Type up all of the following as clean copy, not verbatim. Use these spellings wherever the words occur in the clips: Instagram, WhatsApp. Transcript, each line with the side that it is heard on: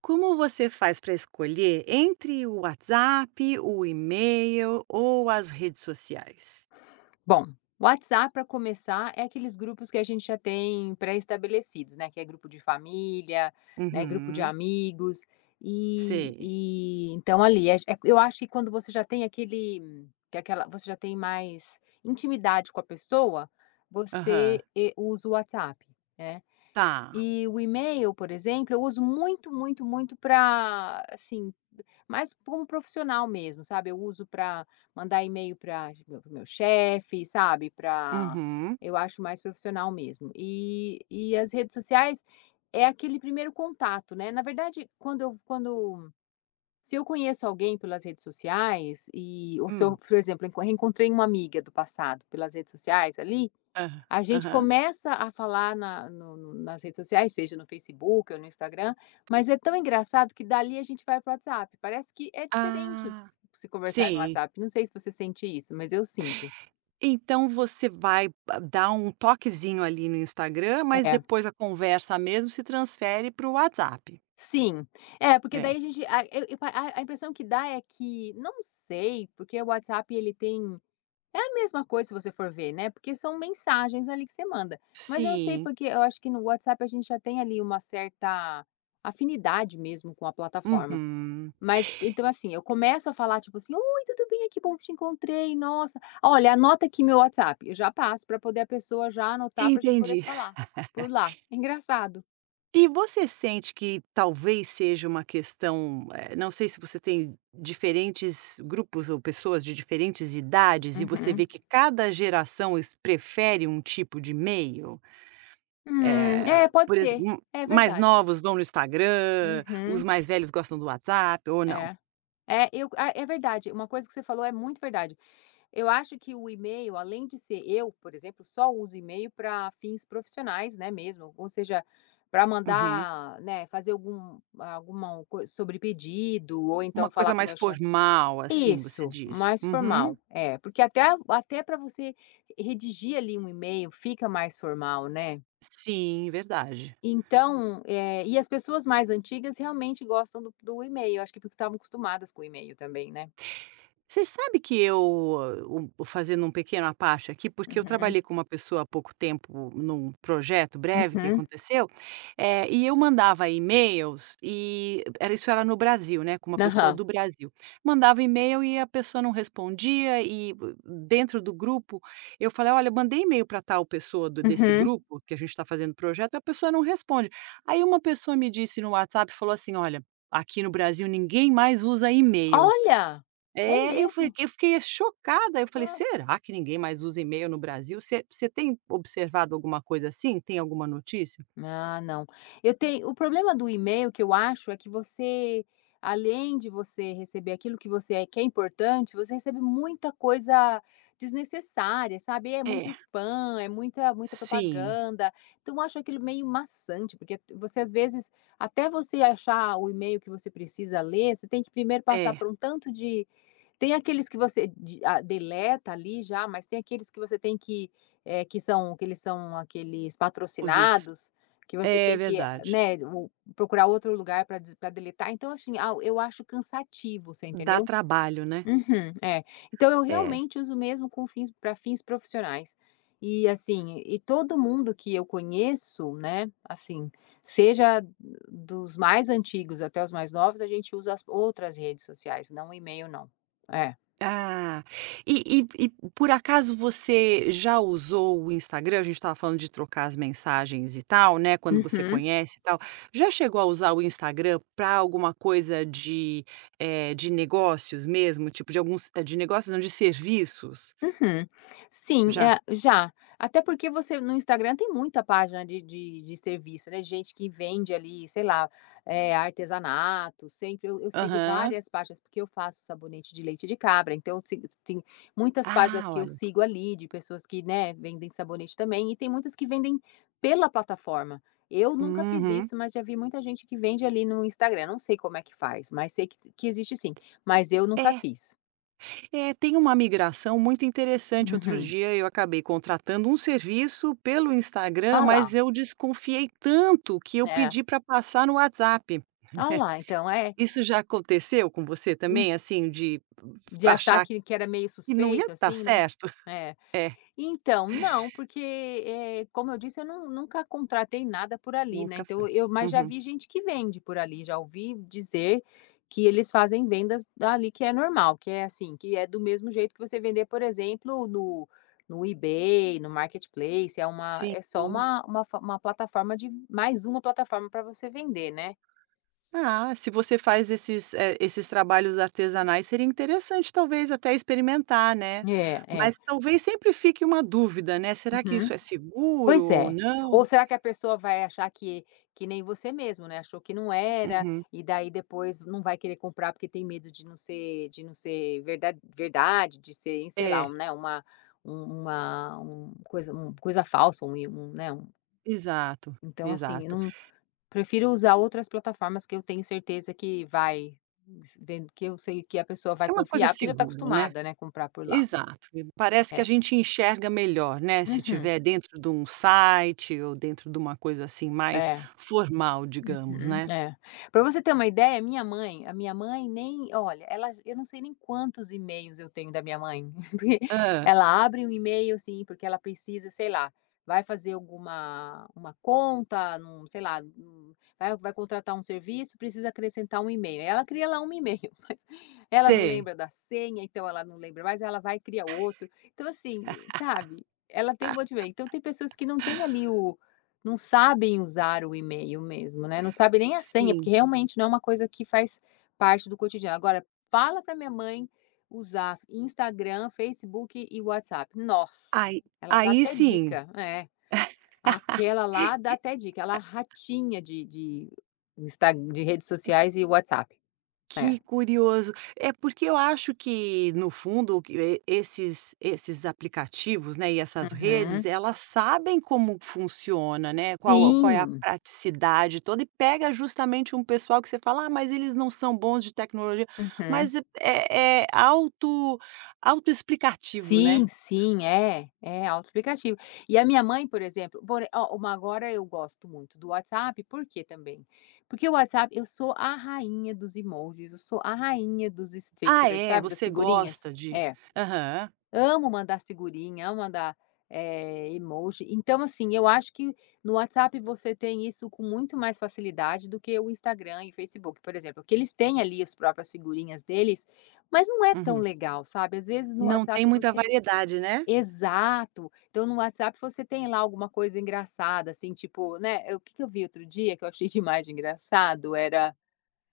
right: Como você faz para escolher entre o WhatsApp, o e-mail ou as redes sociais?
left: Bom, WhatsApp para começar é aqueles grupos que a gente já tem pré-estabelecidos, né, que é grupo de família, né, grupo de
right: Uhum.
left: amigos, e
right: Sei.
left: e então ali, é eu acho que quando você já tem aquele que é aquela você já tem mais intimidade com a pessoa,
right: Aham.
left: você, usa o WhatsApp, né.
right: Tá.
left: E o e-mail, por exemplo, eu uso muito, muito, muito para assim, mais como profissional mesmo, sabe. Eu uso para mandar e-mail pra para o meu chefe, sabe, para
right: Uhum.
left: eu acho mais profissional mesmo. E as redes sociais é aquele primeiro contato, né. Na verdade, quando eu quando se eu conheço alguém pelas redes sociais e ou se eu,
right: Hum.
left: por exemplo, enco reencontrei uma amiga do passado pelas redes sociais ali
right: Ah,
left: a gente
right: aham.
left: começa a falar na no no nas redes sociais, seja no Facebook ou no Instagram, mas é tão engraçado que dali a gente vai para o WhatsApp. Parece que é diferente
right: Ah.
left: se conversar no
right: Sim.
left: WhatsApp. Não sei se você sente isso, mas eu sinto.
right: Então você vai dar um toquezinho ali no Instagram, mas
left: É.
right: depois a conversa mesmo se transfere para o WhatsApp.
left: Sim. É, porque daí
right: É.
left: a gente a eu pa a impressão que dá é que não sei, porque o WhatsApp ele tem é a mesma coisa se você for ver, né, porque são mensagens ali que você manda. Mas eu não sei
right: Sim.
left: porque eu acho que no WhatsApp a gente já tem ali uma certa afinidade mesmo com a plataforma.
right: Uhum.
left: Mas então, assim, eu começo a falar, tipo assim: "Oi, tudo bem? Que bom que te encontrei, nossa, olha, anota aqui meu WhatsApp", eu já passo para poder a pessoa já anotar para a gente poder se
right: Entendi.
left: falar, por lá. Engraçado.
right: E você sente que talvez seja uma questão, não sei se você tem diferentes grupos ou pessoas de diferentes idades e você
left: Uhum.
right: vê que cada geração es prefere um tipo de meio? Eh,
left: É, pode
right: por
left: ser.
right: exemplo,
left: É
right: mais
left: verdade.
right: novos vão no Instagram, os
left: Uhum.
right: mais velhos gostam do WhatsApp ou não?
left: É. É, é verdade, uma coisa que você falou é muito verdade. Eu acho que o e-mail, além de ser eu, por exemplo, só uso e-mail para fins profissionais, né, mesmo, ou seja, para
right: Uhum.
left: mandar, né, fazer alguma coisa sobre pedido ou então
right: Uma
left: falar
right: coisa
left: com o
right: mais
left: meu chefe.
right: formal, assim, você
left: Isso,
right: diz?
left: mais formal.
right: Uhum.
left: É, porque até até para você redigir ali um e-mail fica mais formal, né.
right: Sim, verdade.
left: Então, e as pessoas mais antigas realmente gostam do e-mail, acho que porque estavam acostumadas com o e-mail também, né.
right: Você sabe que eu, fazendo um pequeno à parte aqui, porque eu
left: Uhum,
right: trabalhei com uma pessoa há pouco tempo num projeto breve que
left: uhum.
right: aconteceu, e eu mandava e-mails e era isso era no Brasil, né, com uma pessoa
left: Aham.
right: do Brasil. Mandava e-mail e a pessoa não respondia e dentro do grupo eu falei: "Olha, eu mandei e-mail para tal pessoa do desse
left: Uhum.
right: grupo que a gente está fazendo projeto, a pessoa não responde". Aí uma pessoa me disse no WhatsApp, falou assim: "Olha, aqui no Brasil ninguém mais usa e-mail".
left: Olha! É
right: É, eu falei
left: mesmo?
right: eu fiquei chocada, eu falei:
left: Ah,
right: "Será que ninguém mais usa e-mail no Brasil?" Você tem observado alguma coisa assim? Tem alguma notícia?
left: ah, não. Eu tenho o problema do e-mail que eu acho é que você, além de você receber aquilo que você é, que é importante, você recebe muita coisa desnecessária, sabe? É muito
right: É.
left: spam, é muita muita
right: Sim.
left: propaganda. Então eu acho aquilo meio maçante, porque você às vezes, até você achar o e-mail que você precisa ler, você tem que primeiro passar
right: É,
left: por um tanto de. Tem aqueles que você de ah, deleta ali já, mas tem aqueles que você tem que, que são que eles são aqueles
right: os es
left: patrocinados, que você
right: é
left: tem que,
right: verdade.
left: né, o procurar outro lugar para des deletar, então assim, ah, eu acho cansativo, você
right: Dá
left: entendeu?
right: trabalho, né?
left: Uhum, é. Então eu
right: É.
left: realmente uso mesmo com fins para fins profissionais. E assim, e todo mundo que eu conheço, né, assim, seja dos mais antigos até os mais novos, a gente usa as outras redes sociais, não o e-mail não. É.
right: Ah, e por acaso você já usou o Instagram? A gente estava falando de trocar as mensagens e tal, né, quando você
left: Uhum,
right: conhece e tal. Já chegou a usar o Instagram para alguma coisa de, de negócios mesmo? Tipo de alguns de negócios não, de serviços?
left: uhum. Sim,
right: Já?
left: já. Até porque você no Instagram tem muita página de serviço, né, gente que vende ali, sei lá, é artesanato, sempre eu sigo
right: Aham.
left: várias páginas, porque eu faço sabonete de leite de cabra, então eu sigo tem muitas
right: Ah,
left: páginas que eu
right: olha.
left: sigo ali, de pessoas que, né, vendem sabonete também, e tem muitas que vendem pela plataforma. Eu nunca fiz
right: Uhum.
left: isso, mas já vi muita gente que vende ali no Instagram, não sei como é que faz, mas sei que existe sim, mas eu nunca
right: É.
left: fiz.
right: É, tem uma migração muito interessante. Outro
left: Uhum.
right: dia eu acabei contratando um serviço pelo Instagram,
left: Ah
right: mas
left: lá.
right: eu desconfiei tanto que eu
left: É,
right: pedi para passar no WhatsApp.
left: olha lá, então é,
right: Isso já aconteceu com você
left: hum,
right: também, assim, de
left: de achar
right: achar
left: que era meio
right: que não ia
left: suspeito,
right: dar
left: assim, né.
right: certo?
left: É,
right: É,
left: então, não, porque, como eu disse, eu não nunca contratei nada por ali, né,
right: nunca foi.
left: então eu mas já
right: Uhum.
left: vi gente que vende por ali, já ouvi dizer que eles fazem vendas dali que é normal, que é assim, que é do mesmo jeito que você vender, por exemplo, no no eBay, no marketplace, é uma
right: Sim.
left: é só uma plataforma de mais uma plataforma para você vender, né.
right: Ah, se você faz esses, esses trabalhos artesanais, seria interessante talvez até experimentar, né?
left: É, é.
right: Mas talvez sempre fique uma dúvida, né? Será que
left: Uhum.
right: isso é seguro
left: Pois
right: ou
left: é. Ou
right: não?
left: será que a pessoa vai achar que nem você mesmo, né, achou que não era,
right: Uhum.
left: e daí depois não vai querer comprar porque tem medo de não ser verdade verdade, de ser, sei lá,
right: É,
left: um, né, uma coisa falsa, um, né,
right: exato,
left: então assim, eu
right: exato.
left: não prefiro usar outras plataformas que eu tenho certeza que vai vendo que eu sei que a pessoa vai
right: Que é uma coisa
left: confiar, porque já está
right: segura, né.
left: acostumada, né, comprar por lá.
right: Exato. E parece que a
left: É.
right: gente enxerga melhor, né, se
left: Uhum.
right: tiver dentro de um site ou dentro de uma coisa, assim, mais
left: É.
right: formal, digamos,
left: Uhum,
right: né.
left: é. Pra você ter uma ideia, minha mãe a minha mãe nem olha, ela eu não sei nem quantos e-mails eu tenho da minha mãe, porque
right: Ah,
left: ela abre um e-mail, assim, porque ela precisa, sei lá, vai fazer alguma uma conta num sei lá, num vai contratar um serviço, precisa acrescentar um e-mail, ela cria lá um e-mail, mas ela não
right: sei.
left: lembra da senha, então ela não lembra mais, ela vai criar outro. Então assim, sabe, ela tem um monte de e-mail. Então tem pessoas que não têm ali o não sabem usar o e-mail mesmo, né, não sabe nem a senha, porque
right: Sim.
left: realmente não é uma coisa que faz parte do cotidiano. Agora, fala para minha mãe usar Instagram, Facebook e WhatsApp. Nossa,
right: Aí
left: ela dá
right: aí
left: até
right: sim.
left: dica. É, aquela lá dá até dica, ela é ratinha de Insta de redes sociais e WhatsApp. É.
right: Que curioso. É porque eu acho que, no fundo, o que e esses aplicativos, né, e essas
left: Uhum.
right: redes, elas sabem como funciona, né, qual é a
left: Sim.
right: praticidade toda e pega justamente um pessoal que você fala: "Ah, mas eles não são bons de tecnologia",
left: Uhum.
right: mas é autoexplicativo, né.
left: Sim, sim, é, é autoexplicativo. E a minha mãe, por exemplo, por ó, uma agora eu gosto muito do WhatsApp, por quê também? Porque o WhatsApp, eu sou a rainha dos emojis, eu sou a rainha dos
right: "Ah,
left: stickers,
right: é?
left: sabe, das
right: Você
left: figurinhas?
right: gosta de"
left: É,
right: Aham.
left: amo mandar figurinha, amo mandar, emoji. Então, assim, eu acho que no WhatsApp você tem isso com muito mais facilidade do que o Instagram e Facebook, por exemplo, que eles têm ali as próprias figurinhas deles, mas não é tão
right: Uhum.
left: legal, sabe? Às vezes no
right: Não
left: WhatsApp
right: tem muita
left: você.
right: variedade, né?
left: Exato. Então no WhatsApp você tem lá alguma coisa engraçada, assim, tipo, né, eu- o que que eu vi outro dia que eu achei demais de engraçado, era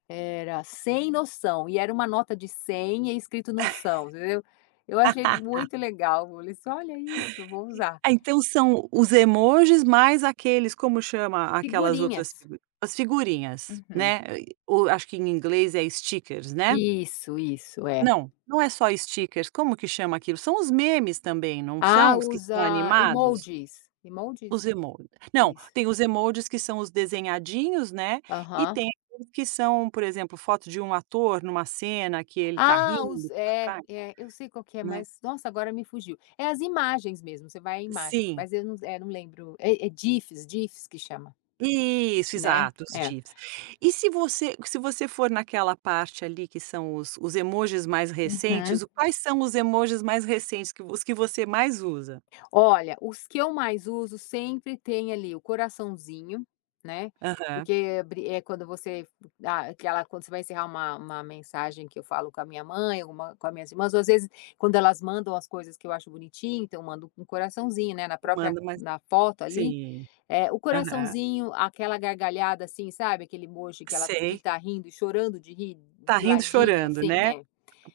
left: era "sem noção", e era uma nota de 100 e é escrito "noção", entendeu. Eu achei muito legal, falei assim: "Olha isso, vou usar".
right: Ah, então são os emojis mais aqueles como chama aquelas outras
left: Figurinhas.
right: figu as figurinhas,
left: Uhum.
right: né, o acho que em inglês é stickers, né?
left: Isso, é.
right: Não, não é só stickers, como que chama aquilo? São os memes também, não
left: Ah,
right: são os que
left: usa
right: são animados?
left: emojis. Emojis?
right: Os emojis. Não,
left: Isso.
right: tem os emojis que são os desenhadinhos, né, e
left: Aham.
right: tem aqueles que são, por exemplo, foto de um ator numa cena que ele tá
left: Ah, os
right: rindo pra
left: é,
right: trás,
left: é, eu sei qual que é,
right: né.
left: mas nossa, agora me fugiu. É as imagens mesmo, você vai em imagens,
right: Sim.
left: mas eu não é, não lembro. É GIFs, GIFs que chama,
right: Isso,
left: né?
right: exato, os
left: É.
right: GIFs. E se você for naquela parte ali que são os emojis mais
left: Uhum.
right: recentes, o quais são os emojis mais recentes que os que você mais usa?
left: Olha, os que eu mais uso sempre tem ali o coraçãozinho, né,
right: Aham.
left: porque quando você dá aquela quando você vai encerrar uma mensagem que eu falo com a minha mãe, alguma com as minhas irmãs, ou às vezes quando elas mandam as coisas que eu acho bonitinho, então eu mando um coraçãozinho, né, na própria
right: Manda mais
left: na foto ali,
right: sim,
left: o
right: aham.
left: coraçãozinho, aquela gargalhada, assim, sabe, aquele emoji que ela que ele
right: Sei.
left: tá rindo e chorando de rir
right: Tá
left: de
right: rindo
left: ladinho,
right: chorando,
left: assim,
right: né.
left: é.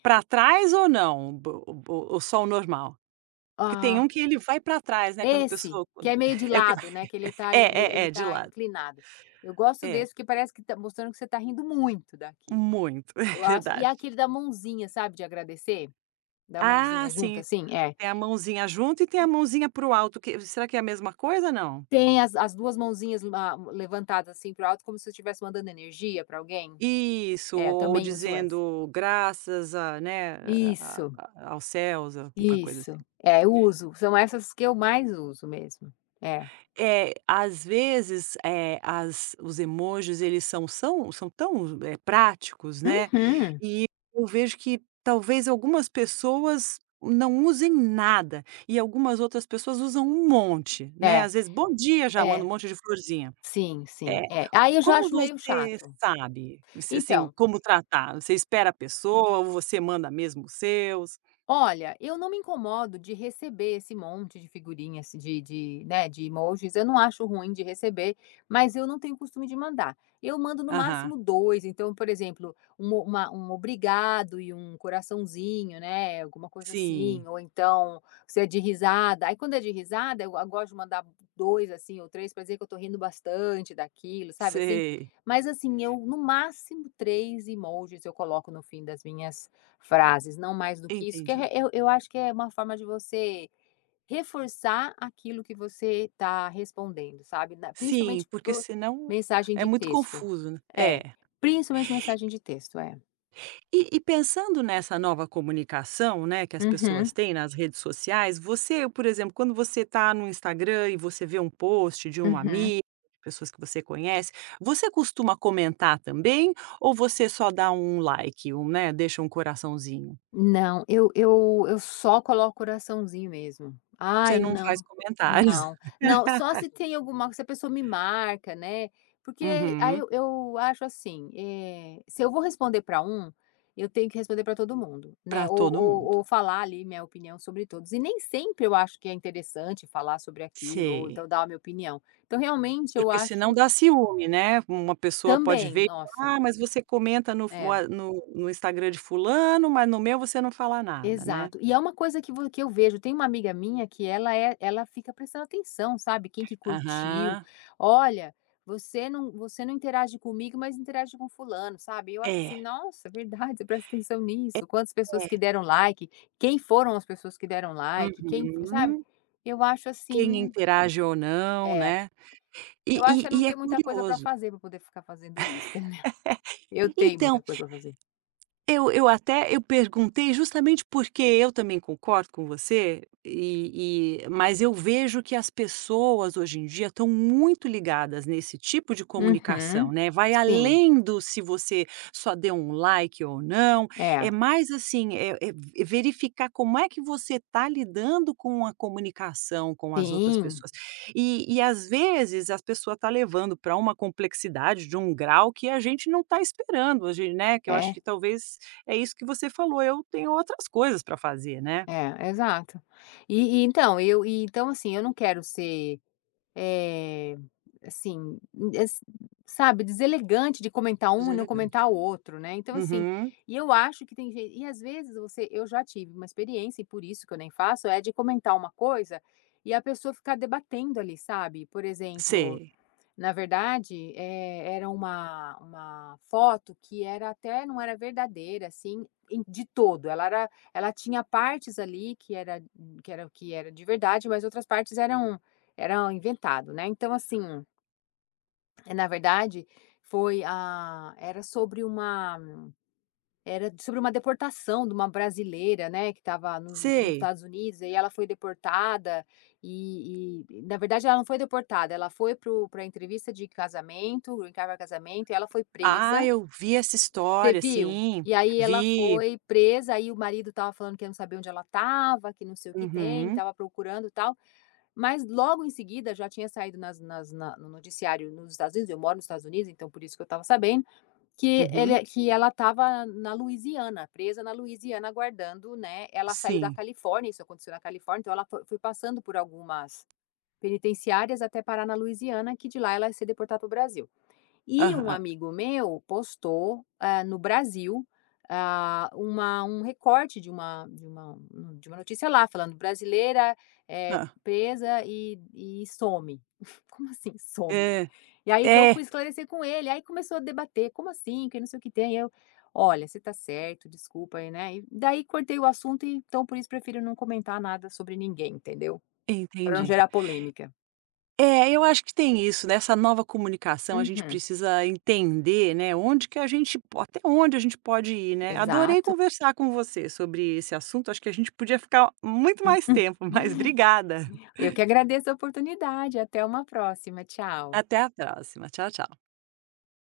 right: Pra trás ou não? Bo ou só o normal? Porque tem um
left: Ah.
right: que ele vai pra trás, né, quando a
left: Esse,
right: pessoa
left: que
right: quando
left: é meio de
right: é o que vai
left: lado, né, que ele tá ele
right: é, é,
left: ele
right: é, de
left: tá
right: lado.
left: inclinado. Eu gosto
right: É,
left: desse porque parece que tá mostrando que você tá rindo muito daquilo.
right: muito, é
left: Eu acho e é
right: verdade.
left: aquele da mãozinha, sabe, de agradecer? Da
right: Ah,
left: mãozinha junta,
right: sim.
left: assim, é.
right: Tem a mãozinha junto e tem a mãozinha para o alto, que será que é a mesma coisa, não?
left: Tem as 2 mãozinhas ma levantadas, assim, para alto, como se você estivesse mandando energia para alguém.
right: Isso,
left: É,
right: ou
left: também uso essa.
right: dizendo graças a né,
left: Isso,
right: a aos céus, alguma coisa
left: isso.
right: assim.
left: É, eu uso. São essas que eu mais uso mesmo. É.
right: É, às vezes, as os emojis eles são tão, práticos, né,
left: Uhum.
right: e eu vejo que talvez algumas pessoas não usem nada, e algumas outras pessoas usam um monte, né,
left: É,
right: às vezes: "Bom dia", já
left: é.
right: manda um monte de florzinha.
left: Sim,
right: É.
left: sim. É. Aí eu já
right: Como
left: acho meio
right: você
left: chato.
right: sabe, se assim,
left: Então.
right: como tratar? Você espera a pessoa ou você manda mesmo os seus?
left: Olha, eu não me incomodo de receber esse monte de figurinhas de, né, de emojis, eu não acho ruim de receber, mas eu não tenho costume de mandar. Eu mando no
right: Aham.
left: máximo 2. Então, por exemplo, um uma um obrigado e um coraçãozinho, né, alguma coisa assim,
right: Sim,
left: ou então, se é de risada, aí quando é de risada eu gosto de mandar 2 assim, ou 3 para dizer que eu tô rindo bastante daquilo, sabe assim?
right: sei,
left: Mas assim, eu no máximo 3 emojis eu coloco no fim das minhas frases, não mais do que isso, que
right: entendi.
left: é eu acho que é uma forma de você reforçar aquilo que você está respondendo, sabe, na
right: Sim,
left: principalmente
right: porque
left: por
right: senão
left: mensagem
right: é
left: de
right: muito
left: texto.
right: confuso, né.
left: É,
right: É.
left: principalmente mensagem de texto, é.
right: E pensando nessa nova comunicação, né, que as
left: Uhum,
right: pessoas têm nas redes sociais, você, por exemplo, quando você tá no Instagram e você vê um post de um
left: uhum.
right: amigo, de pessoas que você conhece, você costuma comentar também ou você só dá um like, um, né, deixa um coraçãozinho?
left: Não, eu só coloco coraçãozinho mesmo.
right: Você
left: Ai,
right: não faz
left: não,
right: comentários.
left: não, não, só se tem alguma se a pessoa me marca, né, porque aí
right: Uhum.
left: eu acho assim, se eu vou responder para um, eu tenho que responder para todo mundo, né,
right: Pra
left: ou
right: todo
left: ou
right: mundo.
left: ou falar ali minha opinião sobre todos, e nem sempre eu acho que é interessante falar sobre aquilo ou
right: Sei.
left: então dar a minha opinião. Então realmente eu
right: Porque senão
left: acho
right: dá ciúme, né, uma pessoa pode
left: também,
right: ver e
left: nossa,
right: falar: "Ah, mas você comenta no f
left: é.
right: no no Instagram de fulano, mas no meu você não fala nada", né?
left: Exato. E é uma coisa que vo que eu vejo, tem uma amiga minha que ela é ela fica prestando atenção, sabe, quem que curtiu.
right: Aham.
left: "Olha, você não interage comigo, mas interage com fulano", sabe. Eu acho assim:
right: É,
left: "Nossa, é verdade, você presta atenção nisso. Quantas pessoas que
right: é.
left: deram like, quem foram as pessoas que deram like, quem", sabe.
right: Uhum.
left: Eu acho
right: Quem
left: assim
right: interage ou não,
left: é,
right: né. E
left: eu acho
right: e
left: é não
right: e é
left: ter muita coisa para
right: curioso.
left: fazer para poder ficar fazendo isso, entendeu. Eu tenho muita
right: Então
left: coisa para fazer.
right: eu perguntei justamente porque eu também concordo com você, mas eu vejo que as pessoas hoje em dia estão muito ligadas nesse tipo de comunicação,
left: Uhum.
right: né, vai
left: Sim.
right: além do se você só deu um like ou não,
left: É.
right: é mais assim, ve verificar como é que você está lidando com a comunicação com as outras
left: Sim.
right: pessoas. E às vezes as pessoas está levando para uma complexidade de um grau que a gente não está esperando, a gen né, que eu acho
left: É.
right: que talvez é isso que você falou, eu tenho outras coisas para fazer, né.
left: É, exato. E então, eu e então, assim, eu não quero ser, eh, assim, es sabe, deselegante de comentar
right: Menos
left: um e não
right: elegante.
left: comentar o outro, né, então, assim,
right: Uhum.
left: e eu acho que tem gen e às vezes você eu já tive uma experiência e por isso que eu nem faço, é de comentar uma coisa e a pessoa ficar debatendo ali, sabe, por exemplo
right: Sei.
left: na verdade, era uma foto que era até não era verdadeira, assim, em de todo, ela tinha partes ali que era que era de verdade, mas outras partes eram eram inventado, né. Então assim, na verdade, foi a era sobre uma deportação de uma brasileira, né, que estava nos
right: Sei.
left: Estados Unidos, aí ela foi deportada e na verdade ela não foi deportada, ela foi para a entrevista de casamento, green card pra casamento, e ela foi
right: Ah,
left: presa.
right: eu vi essa
left: Você
right: história,
left: viu?
right: sim.
left: E aí ela
right: Vi.
left: foi presa, aí o marido estava falando que não sabia onde ela estava, que não sei o que tem,
right: Uhum,
left: estava procurando e tal, mas logo em seguida já tinha saído nas nas na no noticiário nos Estados Unidos, eu moro nos Estados Unidos, então por isso que eu estava sabendo, que
right: uhum.
left: ele que ela estava na Louisiana, presa na Louisiana aguardando, né, ela saiu da
right: Sim.
left: Califórnia, isso aconteceu na Califórnia, então ela foi foi passando por algumas penitenciárias até parar na Louisiana, que de lá ela ia ser deportada para o Brasil. E um
right: Aham.
left: amigo meu postou, no Brasil, ah, uma um recorte de uma notícia lá falando: "Brasileira é
right: Hã.
left: presa e some". Como assim some, né?
right: É.
left: E aí então eu fui
right: É.
left: esclarecer com ele, aí começou a debater: "Como assim? Que não sei o que tem". Eu: "Olha, você tá certo, desculpa aí, né". E daí cortei o assunto e então por isso prefiro não comentar nada sobre ninguém, entendeu? Para não
right: Entendi.
left: gerar polêmica.
right: É, eu acho que tem isso, nessa nova comunicação, a gente
left: Uhum,
right: precisa entender, né, onde que a gente po até onde a gente pode ir, né. Adorei
left: exato.
right: conversar com você sobre esse assunto, acho que a gente podia ficar muito mais tempo, mas obrigada.
left: Eu que agradeço a oportunidade. Até uma próxima. Tchau.
right: Até a próxima. Tchau, tchau.